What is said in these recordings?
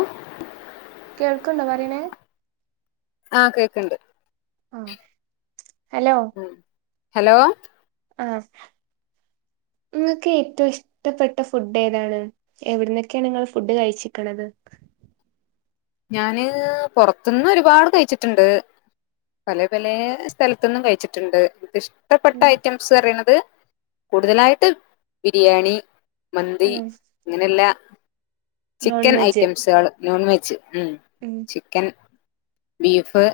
ആഹ് കേൾക്ക്ണ്ടോ പറിണ് ആഹ് കേക്ക്ണ്ട് ആഹ് ഹലോ ഉം ഹലോ ആഹ് ഇങ്ങക്ക് ഏറ്റു ഇഷ്ടപ്പെട്ട ഫുഡ് ഏതാണ് എവിടുന്നൊക്കെണ് നിങ്ങൾ ഫുഡ് കഴിച്ചിക്ക്ണത് ഞാന് പൊർത്ത്ന്ന് ഒരുപാട് കഴിച്ചിട്ട്ണ്ട് പല പലേ സ്ഥലത്ത്ന്നും കഴിച്ചിട്ട്ണ്ട് ഇന്കിഷ് ഇഷ്ടപ്പെട്ട ഉം ഐറ്റംസ് റിണത് കൂടുതലായിട്ട് ബിരിയാണി മന്തി ഉം ങ്ങനെല്ലാ നോൺ ചിക്കൻ വെജ് ഐറ്റംസാള് നോൺ വെജ് ഉം ചിക്കൻ ബീഫ്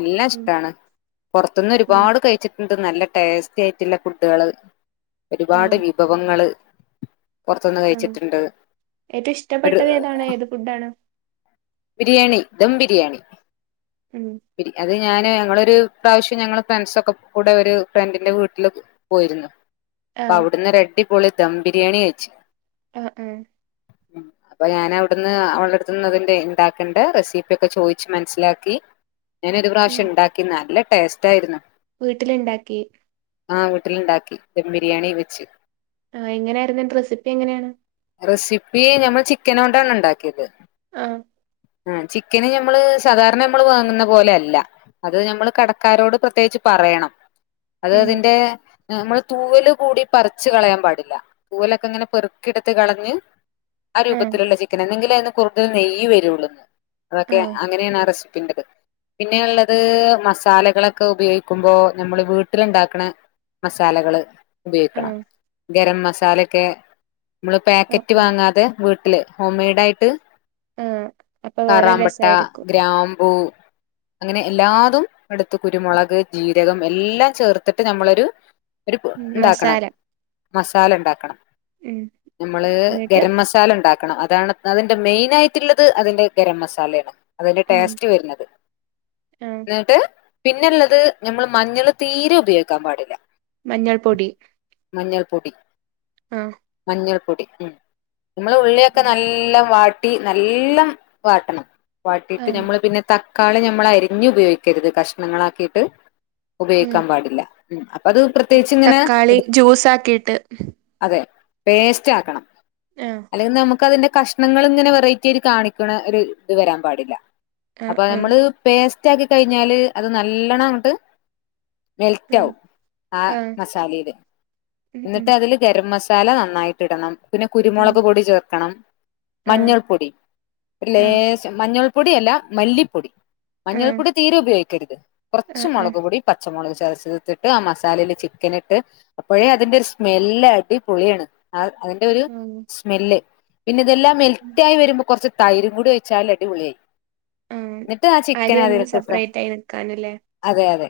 എല്ലാം ഉം ഇഷ്ടാണ് പൊർത്ത്ന്ന് ഉം ഒരുപാട് കഴ്ച്ചിട്ട്ണ്ട് നല്ല ടേസ്റ്റിആയിട്ടുള്ള ഫുഡാള് ഒരുപാട് ആഹ് വിഭവങ്ങള് പൊറത്ത്ന്ന് ആഹ് കഴിച്ചിട്ട്ണ്ട് ഏറ്റവും ഒര് ഇഷ്ടപ്പെട്ടത് ഏതാണ് ആഹ് ഏത് ഫുഡാണ് ബിരിയാണി ദം ബിരിയാണി ഉം പിന്നെ അത് ഞാന് ഞങ്ങളൊരു പ്രാവശ്യം ഞങ്ങള് ഫ്രണ്ട്സൊക്കെ കൂടെ ഒരു ഫ്രണ്ടിന്റെ വീട്ടിലൊക്കെ പോയ്രുന്നു അപ്പ ആഹ് വിടുന്നൊരു അടി പൊളി ദം ബിരിയാണി കയ്ച്ച് ആഹ് ആഹ് ഉം അപ്പൊ ഞാനവിട്ന്ന് അവളട്ത്ത് ന്നതിന്റെ ഇണ്ടക്ക് കണ്ട് റെസിപ്പിയൊക്കെ ചോയ്ച്ച് മനസ്സിലാക്കി ഞാാനൊരു പ്രാവശ്യം ഉണ്ടാക്കി നല്ല ടേസ്റ്റായിരുന്നു വീട്ട്ല്ണ്ടാക്കി ആഹ് വീട്ട്ല്ണ്ടാക്കി ദം ബിരിയാണി വെച്ച് ആഹ് എങ്ങനായിരുന്നു അയ്‌ന്റെ റെസിപ്പി എങ്ങനാണ് റെസിപ്പി ഞമ്മൾ ചിക്കനോണ്ടാണ് ണ്ടാക്കിയത് ആഹ് ആഹ് ചിക്കന് ഞമ്മള് സാധാരണ നമ്മള് വാങ്ങുന്ന പോലെ അല്ല അത് ഞമ്മൾ കടക്കാരോട് പ്രത്യേകിച്ച് പറയണം അത് ഉം അതിന്റെ നമ്മള് തൂവല് കൂടി പറിച്ച് കളയാൻ പാടില്ല തൂവലൊക്കെ ഇങ്ങനെ പെറുക്കിട്ത്ത് കളഞ്ഞ് ആഹ് രൂപത്തിലുള്ള ചിക്കന എന്നെങ്കിലെ അയിന് കൂടുതൽ നെയ്യ് വരുള്ളൂന്ന് അതൊക്കെ ആഹ് അങ്ങനെണ് ആഹ് റെസിപ്പിന്റെത് പിന്നെള്ളത് മസാലകളൊക്കെ ഉപെയ്ക്കുമ്പോ നമ്മള് വീട്ടിലുണ്ടാക്ക്ണത് മസാലകള് ഉപയോയ്ക്കണം ആഹ് ഗരം മസാലിയൊക്കെ നമ്മള് പാക്കറ്റ് ആഹ് വാങ്ങാതെ വീട്ട് വീട്ടില് ഹോം മെയ്ഡ് ആയ്ട്ട് ആഹ് അപ്പൊ വേറെ കറാമ്പട്ട രസായിരിക്കും ഗ്രാമ്പൂ അങ്ങനെ എല്ലാതും എടുത്ത് കുരുമുളക്, ജീരകം, എല്ലാം ചേർത്തിട്ട്. നമ്മളൊരു ഒരു ഉം ഉണ്ടാക്കണം. മസാല മസാല ഉണ്ടാക്കണം. ഉം നമ്മള് എന്നിട്ട് ഗരം മസ മസാല ഉണ്ടാക്കണം. അതാണ് അതിന്റെ മെയിൻ ആയിട്ടുള്ളത്. അതിന്റെ ഗരം മസാലയാണ്. അതിന്റെ ഉം ടേസ്റ്റ് വരുന്നത്. ആഹ് എന്നിട്ട് പിന്നള്ളത് നമ്മൾ മഞ്ഞള് തീരെ ഉപയോഗിക്കാൻ പാടില്ല. മഞ്ഞൾ പൊടി മഞ്ഞൾ പൊടി ആ മഞ്ഞൾപ്പൊടി ഉം നമ്മൾ ഉള്ളിയൊക്കെ ഉം നല്ലം വാട്ടി. നല്ലം വാട്ടണം. വാട്ടിയിട്ട് ആഹ് നമ്മള് പിന്നെ ത തക്കാളി നമ്മൾ അരിഞ്ഞ് ഉപയോഗിക്കരുത്. കഷ്ണങ്ങളാക്കിയിട്ട് ഉം ഉപയോഗിക്കാൻ പാടില്ല. ഉം അപ്പ അത് പ്രത്യേകിച്ച് ഇങ്ങനെ തക്കാളി എടുത്ത്. ജ്യൂസ് ആക്കിയിട്ട് അതെ പേസ്റ്റ് ആക്കണം. ആഹ് അല്ലെങ്കിൽ നമുക്ക് അതിന്റെ കഷ്ണങ്ങൾ ഇങ്ങനെ വെറൈറ്റി. പറ്റിയത് കാണിക്കണ ഒരു ഇത് വരാൻ പാടില്ല. ആഹ് അപ്പൊ ആഹ് നമ്മള് പേസ്റ്റ് ആക്കി കഴിഞ്ഞാല് അത് നല്ലോണം അങ്ങോട്ട്. മെൽറ്റ് ആഹ് ആവും. ആ ആഹ് മസാലയില്. ഉം ഉം എന്നിട്ട് അതില് ഗരം മസാല നന്നായിട്ട് ഇടണം. പിന്നെ ഉം കുരുമുളക് പൊടി ചേർക്കണം. ആഹ് മഞ്ഞൾ പൊടി ഒരു ആഹ് ലേശം. മഞ്ഞൾപ്പൊടി അല്ല മല്ലിപ്പൊടി. ആഹ് മഞ്ഞൾപ്പൊടി. തീരെ ഉപയോഗിക്കരുത്. കുറച്ച് ആഹ് ആഹ് മുളക്പൊടി. പച്ചമുളക് ചതച്ചെടുത്തിട്ട് ആ മസാലയില് ചിക്കൻ ഇട്ട്. അപ്പഴേ അതിന്റെ ഒരു സ്മെല്ല് അടി പൊളിയാണ്. ആ അതിന്റെ ഒരു ആഹ് സ്മെല്ല്. പിന്നെ ഇതെല്ലാം ഉം മെൽറ്റായി വരുമ്പോ കുറച്ച് തൈരും കൂടി ഒഴിച്ചാൽ അടിപൊളിയായി. ആഹ് എന്നിട്ട് ആ അരി ഒന്ന് ചിക്കനതിലിട്ട് ഫ്രൈ സെപ്പറേറ്റ് ആയി നിക്കാനല്ലേ അതെ അതെ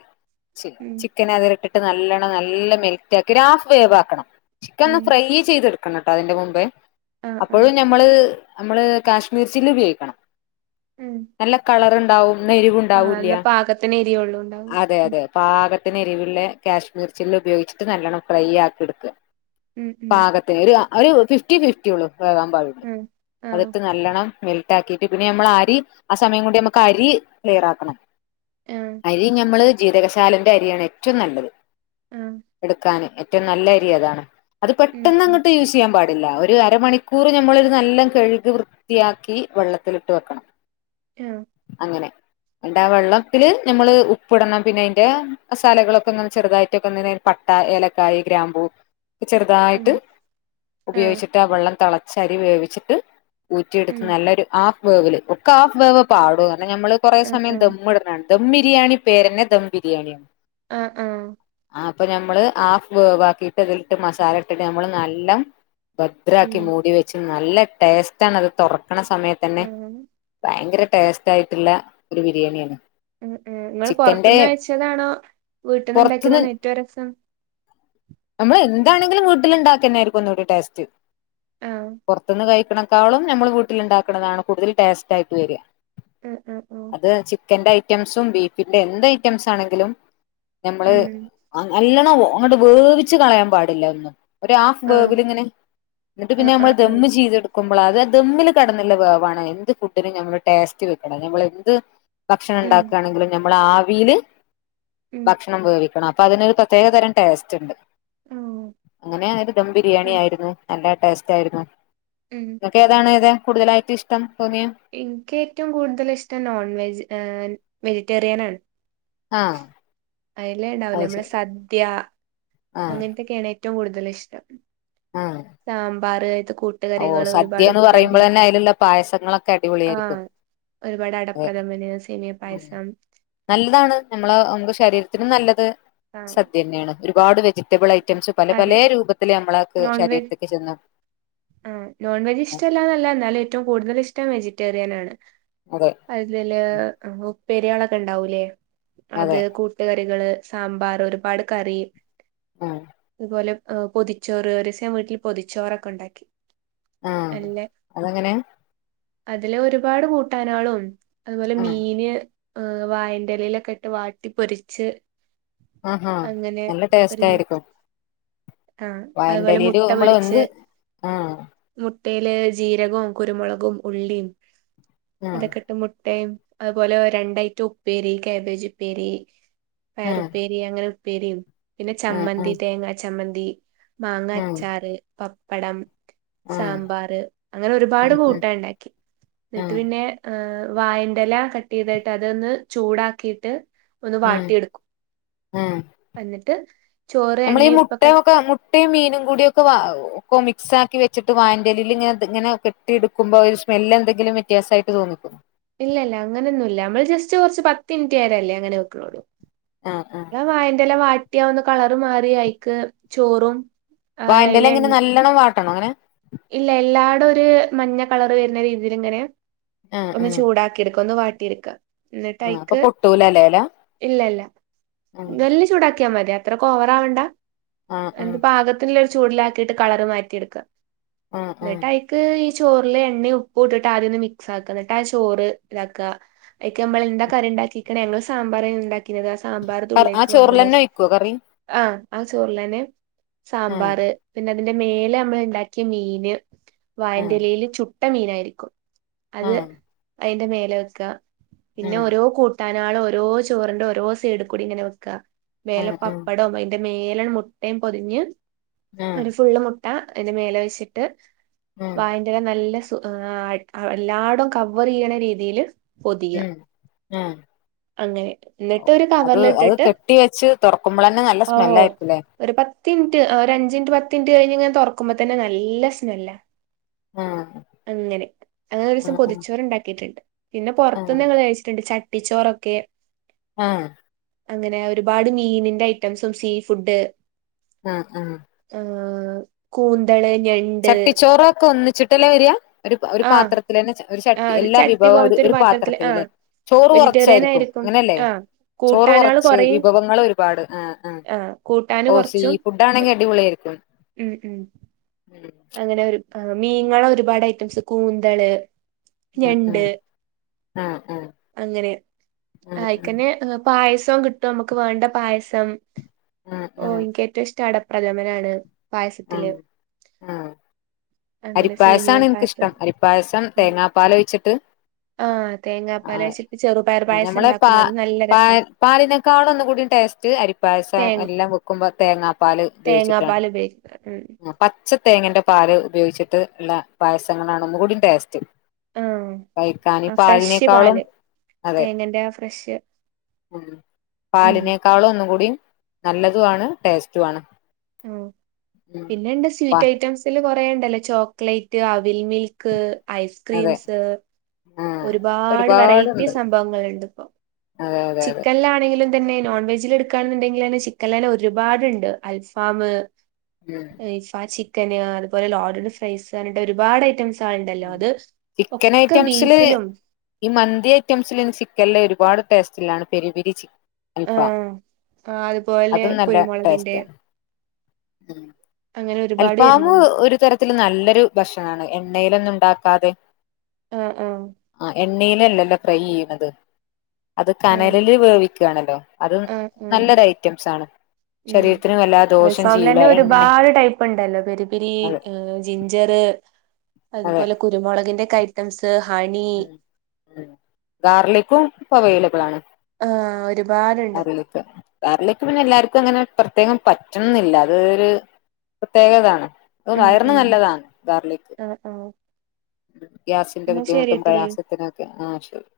ചി ഉം ചിക്കൻ അതിലിട്ടിട്ട് നല്ലോണം നല്ല മെൽറ്റാക്കി ഹാഫ് വേവ് ആക്കണം. ചിക്കൻ ഒന്ന് ഉം ഫ്രൈ ചെയ്തെടുക്കണം. കേട്ടോ അതിന്റെ മുമ്പേ. ആഹ് ആഹ് അപ്പോഴും ഞമ്മള്. നമ്മള് കാശ്മീർ ചില്ലി ഉപയോഗിക്കണം. ഉം നല്ല കളറുണ്ടാവും. എന്നാ എരിവ് ആഹ് ഉണ്ടാവൂഇല്ല. എന്നാ പാകത്തിന് എരിയൊള്ളൂ ഉണ്ടാവും അതെ അതെതെ. പാകത്തിന് എരിവില്ല കാശ്മീർ ചില്ലി ഉപയോഗിച്ചിട്ട് നല്ലവണ്ണം ഫ്രൈ ആക്കി എടുക്ക. ഉം ഉം പാകത്തിന് ഒരു ഒരു ഫിഫ്റ്റി ഫിഫ്റ്റി ഉള്ളു വേകാൻ പാടുള്ളൂ. ഉം ആഹ് അകത്ത് നല്ലണം മെൽ റ്റാക്കിട്ട് പിന്നെ നമ്മൾ അരി ആ സമയം കൊണ്ട് നമുക്ക് അരി ക്ലിയറാക്കണം. ആഹ് ആഹ് അരി ഞമ്മള് ജീരകശാലന്റെ അരിയാണ് ഏറ്റവും നല്ലത്. ആഹ് എടുക്കാൻ ഏറ്റവും നല്ല അരി അതാണ് അത് ഉം പെട്ടെന്ന് ഉം അങ്ങോട്ട് യൂസ് ചെയ്യാൻ പാടില്ല. ഒരു അരമണിക്കൂർ ഞമ്മളൊരു നല്ലം കഴുകി വൃ വൃത്തിയാക്കി വെള്ളത്തിലിട്ട് വെക്കണം. ആഹ് അങ്ങനെ എന്നിട്ടാ വെള്ളത്തില് നമ്മള് ഉപ്പ് ഇടണം പിന്നെ അതിന്റെ മസാലകളൊക്കെ നമ്മള് ചെറുതായിട്ടൊക്കെ പട്ട ഏലക്കായി ഗ്രാംമ്പൂ ഉം ചെറുതായിട്ട് ആഹ് ഉപയോഗിച്ചിട്ട്. ആ വെള്ളം തിള ച്ചരി വേവിച്ചിട്ട് ഊറ്റിയെടുത്ത്. ഉം നല്ലൊരു ഹാഫ് വേവില്. ഒക്കെ ഹാഫ് വേവ് പാടൂ. കാരണം നമ്മള് കുറേ ആഹ് സമയം ആഹ് ദമ്മിടനാണ് ദം ബിരിയാണി പേരന്നെ ദം ബിരിയാണിയാണ്. ആഹ് ആഹ് ആ അപ്പൊ നമ്മള് ഹാഫ് വേവാക്കീട്ട് അതിലിട്ട് മസാല ഇട്ടിട്ട് നമ്മള് നല്ലം. ഭദ്രാക്കി ഉം മൂടി വെച്ച് നല്ല ടേസ്റ്റ ആണ് അത് തുറ ക്ക്ണ സമയത്തെന്നെ ആഹ് ഭയങ്കര ടേസ്റ്റ് ആയിട്ടുള്ള ഒരു ബിരിയാണിയാണ് ഉം ഉം നിങ്ങൾ ചിക്കന്റെ പുറത്തുന്ന് കഴിച്ചതാണോ വീട്ടിന്ന് പുറത്തുന്ന് ഉണ്ടാക്കിയതാണോ ഏറ്റവും രസം നമ്മൾ എന്താണെങ്കിലും വീട്ടിൽ ഉണ്ടാക്കെന്നായിരിക്കും ഒന്നൂടെ ടേസ്റ്റ് ആഹ് പൊറ്ത്ത്ന്ന് കഴിക്ക്ണക്കാളും നമ്മൾ വീട്ടിലുണ്ടാക്ക്ണതാണ് കൂടുതൽ ടേസ്റ്റ് ആയിട്ട് വരാ ഉം ഉം ഉം അത് ചിക്കന്റെ ഐറ്റംസും ബീഫിന്റെ എന്ത് ഐറ്റംസ് ആണെങ്കിലും നമ്മള് ഉം നല്ലണം അങ്ങട്ട് വേവിച്ച് കളയാൻ പാടില്ല ഒന്നും ഒരു ഹാഫ് ആഹ് വേവില് ഇങ്ങനെ ഇന്നട്ട് പിന്നെ ആഹ് നമ്മള് ആഹ് ആഹ് ദമ്മ് ചെയ്തെടു ക്കുമ്പളാ അത് ദമ്മിൽ കെടന്നുള്ള വേവണം എന്ത് ഫുഡിനും ഞമ്മള് ടേസ്റ്റ് വെക്ക്ണ ഞമ്മൾ എന്ത് ഭക്ഷണം ഉം ഉണ്ടാക്കാണെങ്കിലും ഞമ്മള് ആവീല് ഉം ഭക്ഷണം വേവിക്കണം അപ്പൊ അതിനൊരു പ്രത്യേകതരം ടേസ്റ്റ്ണ്ട് ആഹ് അങ്ങനെ ഒരു ദം ബിരിയാണി ഉം ആയിരുന്ന് നല്ല ടേസ്റ്റ് ആയിരുന്ന് ഉം അൻക്കേതാണ് ഏതാ കൂടുതലായിട്ടിഷ്ടം തോന്നിയെ ഇൻക്ക് ഏറ്റവും കൂടുതൽ ഇഷ്ടം നോൺ വെജ് ഏഹ് വെജിറ്റേറിയൻ ആണ് ആഹ് അയില് ണ്ടാവൂലേ അത് നമ്മളെ ശരി സദ്യാ ആഹ് അങ്ങൻത്തൊക്കേണ് ഏറ്റവും കൂടുതൽ ഇഷ്ടം ആഹ് സാമ്പാറ് അയ്ത്തെ കൂ ഓഹ് സദ്യാന്ന് പറയുമ്പോളെന്നെ അയില്ള്ള പായസങ്ങളൊക്കെ അടിപൊളിയായിരിക്കും ആഹ് ഒരുപാട് അതെ അടപ്രദംമന് സേമിയ ഉം. പായസം നല്ലതാണ് നമ്മള നമുക്ക് ശരീരത്തിനും നല്ലത് ആഹ് സദ്യന്നേണ് ഒരുപാട് വെജിറ്റബിൾ ഐറ്റംസ് പല അതെ പലേ രൂപത്തില് നമ്മളക്ക് നോൺ വെജ് ശരീരത്ത്ക്ക് ചെന്നു ആഹ് നോൺ വെജ് ഇഷ്ടല്ലാന്നല്ല എന്നാലും ഏറ്റവും കൂടുതൽ ഇഷ്ടം വെജിറ്റേറിയൻ ആണ് അതെ അതില് ഉം. ഉപ്പേരിയാളൊക്കെ ഉണ്ടാവൂല്ലേ അത് അതെ കൂ ട്ടുകറികള് സാമ്പാർ ഒരുപാട് കറി ആഹ് അതുപോലെ പൊതിച്ചോറ് ഒരീസം ഞാ വീട്ടിൽ പൊതിച്ചോറൊക്കെ ഉണ്ടാക്കി ആഹ് അല്ലെ അതങ്ങനെ അതില് ഒരുപാട് കൂട്ടാനാളും അതുപോലെ ആഹ് മീന് ഏഹ് വാഴന്റെ ലീ ലൊക്കെ ഇട്ട് വാട്ടി പൊരിച്ച് ആഹാ അങ്ങനെ നല്ല ഒരു ടേസ്റ്റ് ആയിരിക്കും ആഹ് അതുപോലെ വായന്റെലീല് മുട്ട നമ്മള് പൊരിച്ച് എന്ത് ആഹ് മുട്ടയില് ജീരകവും കുരുമുളകും ഉള്ളിയും ആഹ് അതൊക്കെ ഇട്ട് മുട്ടയും അതുപോലെ രണ്ടയിറ്റം ഉപ്പേരി കാബേജ് ഉപ്പേരി ആഹ് പയറുപ്പേ രി അങ്ങനെ ഉപ്പേരീം പിന്നെ ആഹ് ചമ്മന്തി ആഹ് തേങ്ങ ചമ്മന്തി മാങ്ങ ആഹ് അച്ചാറ് പ പ്പടം ആഹ് സാമ്പാറ് അങ്ങനെ ഒരുപാട് ഉം കൂട്ടാന്ണ്ടാക്കി ഉം ന്നട്ട് ആഹ് പിന്നെ ആഹ് വായന്റെല കട്ട് ചെയ്തിട്ട് അതൊന്ന് ചൂടാക്കിയിട്ട് ഒന്ന് ഉം വാട്ടിയെടുക്കും ഉം എന്നിട്ട് ചോറ് എണ്ണീം ഉപ്പൊക്കെ മുട്ടീം മീനും കൂടിം ഒക്കെ വാ ഒക്ക മിക്സാക്കി വച്ചിട്ട് വാഴന്റെലീല്ങ്ങനെ ത് ഇങ്ങനെ കെ ട്ടിഎടുക്കുമ്പോ ഒരു സ്മെല്ല്‌ എന്തങ്കിലും വ്യത്യാസായിട്ട് തോന്നിക്കോ ഇല്ല ഇല്ല അങ്ങനെയൊന്നും ഇല്ല നമ്മൾ ജസ്റ്റ് കുറച്ച് പത്ത് മിനിറ്റ് നേരംല്ലേ അങ്ങനെ വെക്കണോള്ളൂ ആഹ് ആഹ് അതാ വായന്റെല വാട്ടിയാ ഒന്ന് കളർ മാറി അയിക്ക് ചോറും ആ വായന്റെ ല അയില എങ്ങനെ നല്ലണം വാട്ടണോ എങ്ങനെ ഇല്ല എല്ലാടൊര് മഞ്ഞ കളറ് വരുന്ന രീതിലിങ്ങനെ ആഹ് ഒന്ന് ആഹ് ചൂടാക്കിയെടുക്ക ഒന്ന് വാട്ടിയെടുക്ക ആഹ് അപ്പൊ എന്നിട്ടൈക്ക് പൊട്ടൂലല്ലേ എല ഇല്ല ഇല്ല ആഹ് [unintelligible] ചൂടാക്കി ക്കിയാമതി അത്രക്ക് ഓവറാവണ്ട ആഹ് ആഹ് എന്ത് പാകത്തിനുള്ള ഒരു ചൂടിലാക്കിയിട്ട് കളറ് മാറ്റി എടുക്ക ആഹ് ആഹ് എന്നിട്ട് അയിക്ക് ഈ ചോറില് എണ്ണയും ഉപ്പ് ഇട്ടിട്ട് ആദ്യംന്ന് മിക്സ് ആക്ക എന്നിട്ട് ആ ചോറ് ഇതാക്ക അയിക്ക് നമ്മള് എന്താ കറി ഉണ്ടാക്കിക്കണേ ഞങ്ങള് സാമ്പാറേന്നു ഉണ്ടാക്ക ക്കിത് ആ സാമ്പാർ കർ ആ ചോറിലന്നെ [unintelligible] ഒഴിക്കോ കറി ആഹ് ആ ചോറിലന്നെ ആഹ് സാമ്പാറ് പിന്നെ അതിന്റെ മേലെ നമ്മൾ ഇണ്ടാക്കിയ മീന് ആഹ് വായൻ്റെലേല് ചു ട്ട മീനായിരിക്കും അത് ആഹ് അതിന്റെ മേലെ വെക്ക പിന്നെ ആഹ് ഓരോ കൂട്ട തനാളും ഓരോ ചോറിന്റെ ഓരോ സൈഡികൂടി ഇങ്ങനെ വെക്കുക മേലെ ആഹ് പപ്പടം അതിൻ്റെ മേല അട് മുട്ടയും പൊതിഞ്ഞ് ആഹ് ഒരു ഫുള്ള് മുട്ട അതിന്റെ മേലെ വെച്ചിട്ട് ആഹ് ആഹ് വായൻ്റേലെ നല്ല സു ആഹ് എല്ലാടോം കവർയ്യണ രീതിയില് പൊതിയ ഉം ആഹ് അങ്ങനെ എന്നിട്ട് ഒരു അത് അത് കവറിലിട്ടിട്ട് കെട്ടി വെച്ച് തൊറക്കുമ്പോളന്നെ നല്ല ഓ സ്മെല്ലായിരിക്കൂല്ലേ ഒരു പത്തി മിനിറ്റ് ഒരു അഞ്ചിനിറ്റ് പത്ത് മിനിറ്റ് കഴിഞ്ഞിങ്ങനെ തൊറക്കുമ്പോ തന്നെ നല്ല സ്‌മെല്ലാ ആഹ് അങ്ങനെ അങ്ങനെ ഒരു ദിവസം ആഹ് ആഹ് പൊതിച്ചോറ് ഉണ്ടാക്കിട്ടുണ്ട് പിന്നെ പുറത്തുന്ന് ആഹ് ഞങ്ങള് കഴിച്ചിട്ടൊണ്ട് ചട്ടിച്ചോറൊക്കെ ആഹ് അങ്ങനെ ഒരുപാട് മീനിന്റെ ഐറ്റംസും സീ ഫുഡ് ആഹ് ആഹ് ആഹ് കൂന്തള് ഞണ്ട് ചട്ടി ചോറ ഒക്കെ ഒന്നിച്ചിട്ടല്ലേ വരിക ഒരു ഒരു ആഹ് പാത്രത്തില തന്നെ ഒരു ആഹ് ചട്ടി എല്ലാ ചട്ടി വിഭവവും ഒരു പോലത്തെ ഒരു പാത്രത്തില് ആഹ് പാത്രത്തിലല്ലേ ചോറ് വെജിറ്റേറിയൻ കൊറച്ചായിരിക്കും ആയിരിക്കും അങ്ങനെയല്ലേ ആഹ് ചോറ് കൂട്ടാനാള് കൊറച്ച് കൊറയും വിഭവങ്ങൾ ഒരുപാട് ആഹ് ആഹ് കൂട്ടാന് കൊറച്ചും ഇതാണെങ്കിൽ അടിപൊളിയാരിക്കും ഉം ഉം അങ്ങനെ ഒരു മീങ്ങളെ ഒരുപാട് ഐറ്റംസ് കൂന്തള് ഉം ഉം ഞണ്ട് ഉം ആഹ് ആഹ് അങ്ങനെ ആഹ് ആഹ് അയിക്കന്നെ ഹ് പായസോം കിട്ടും നമുക്ക് വേണ്ട പായസം ആഹ് ഓഹ് ആഹ് എനിക്കേറ്റവും ഇഷ്ടം അട പ്രഥമനാണ് പായസത്തില് ആഹ് ആഹ് അങ്ങനെ സേമിയ അരിപ്പായസാണ് പായസം എനിക്കിഷ്ടം അരിപ്പായസം ഉം തേങ്ങാപ്പാലൊഴിച്ചിട്ട് ആഹ് തേങ്ങാപ്പാല് ആഹ് വെച്ചിട്ട് ചെറുപയർ പായസം ഞമ്മളെ പാ ഇണ്ടാക്കും അത് നല്ല പാ രസാ പാലിനേക്കാളൊന്നുകൂടി ടേസ് റ്റ് അരിപ്പായസം തേ എല്ലാം വെക്കുമ്പോ തേങ്ങാപ്പാൽ ഉപയോഗിച്ചിട്ടാണ് തേങ്ങാപ്പാല് ഉപയോഗിക്കും ഉം ആഹ് പച്ച തേങ്ങന്റെ പാല് ഉപയോഗിച്ചിട്ട്ള്ള പായസങ്ങളാണ് ഒന്നു കൂടി ടേസ്റ്റ് ആഹ് ആ [unintelligible] ഫ്രഷ് പാലിനേക്കാളും പാല് അതെ തേങ്ങന്റെ ആ ഫ്രഷ് ഉം പാലിനേക്കാളും ഒന്നും കൂടി നല്ലതുവാണ് ടേസ്റ്റുവാണ് ആഹ് പിന്നെണ്ട് സ്വീറ്റ് ഐറ്റംസിൽ കൊറേണ്ടല്ലേ ചോക്ലേറ്റ് അവിൽ മിൽ ക്ക് ഉം അതെ ഐസ്ക്രീംസ് ആഹ് ഒരുപാട് വെറൈറ്റി ഒരുപാടുണ്ട് സംഭവങ്ങളുണ്ട് ഇപ്പോ അതെ അതെ അതെ ചിക്കനിലാണെങ്കിലും തന്നെ നോൺ വെജിൽ എടുക്കാണന്നുണ്ടെങ്കിലന്നെ ചിക്കൻലന്നെ ഒരുപാടുണ്ട് അൽഫാമ് ഉം [unintelligible] ചിക്കന് അതുപോലെ ലോഡഡ് ഫ്രൈസ്അനട്ട് ഒരുപാട് ഐറ്റംസ് [unintelligible] ണ്ടല്ലോ ഉം അത് ചിക്കൻ ഒക്കെ ഐറ്റംസില് ബീഫിലും ഈ മന്തി ഐറ്റംസില് ഇന്ന് ചിക്കൻലെ ഒരുപാട് ടേസ്റ്റല്ലാണ് പെരിപെരി ചിക് അൽഫഹം ആഹ് ആഹ് അതുപോലെ അതും നല്ല കുരുമുളകിന്റെ ടേസ്റ്റാണ്. അങ്ങനെ ഒരുപാട് അല്ഫാമ് വരുന്നുണ്ട് ഒരു തരത്തില് നല്ലൊരു ഭക്ഷണാണ് എണ്ണേലൊന്നുണ്ടാക്കാതെ. ആഹ് ആഹ് ആ എണ്ണയിലല്ലല്ലോ ഫ്രൈ യ്യീണത്. അത് ആഹ് കനലില് വേവിക്കാണലോ അതും ആഹ് ആഹ് നല്ലൊരു ഐറ്റംസാണ്. ഉം ശരീരത്തിനു വല്ലാതെ ദോഷം ചിയ്യൂല എണ്ണെ പ്പണ്ടല്ലോ പെരിപരി ജിഞ്ചറ് അതെ അതുപോലെ കുരുമുളകിന്റെ കൈ തംസ് ഹണി- ഉം ഗാർലിക്കും പ്പൊ അവൈലബിളാണ്. ആഹ് ഒരുപാട്ണ്ട്. ഗാർലിക്ക് പിന്നെ എല്ലാർക്കുങ്ങനെ പ്രത്യേകം പറ്റുന്നില്ല അത് ഒരു പ്രത്യേകതാണ്. അത് ം വയറിന് ് നല്ലതാണ് ഗാർലിക് ആ ആഹ് ഗ്യാസിന്റെ ബുദ്ധിമുട്ടും ശരിട്ടില്ലേ പ്രയാസത്തിനൊക്കെ ആഹ് ശരി.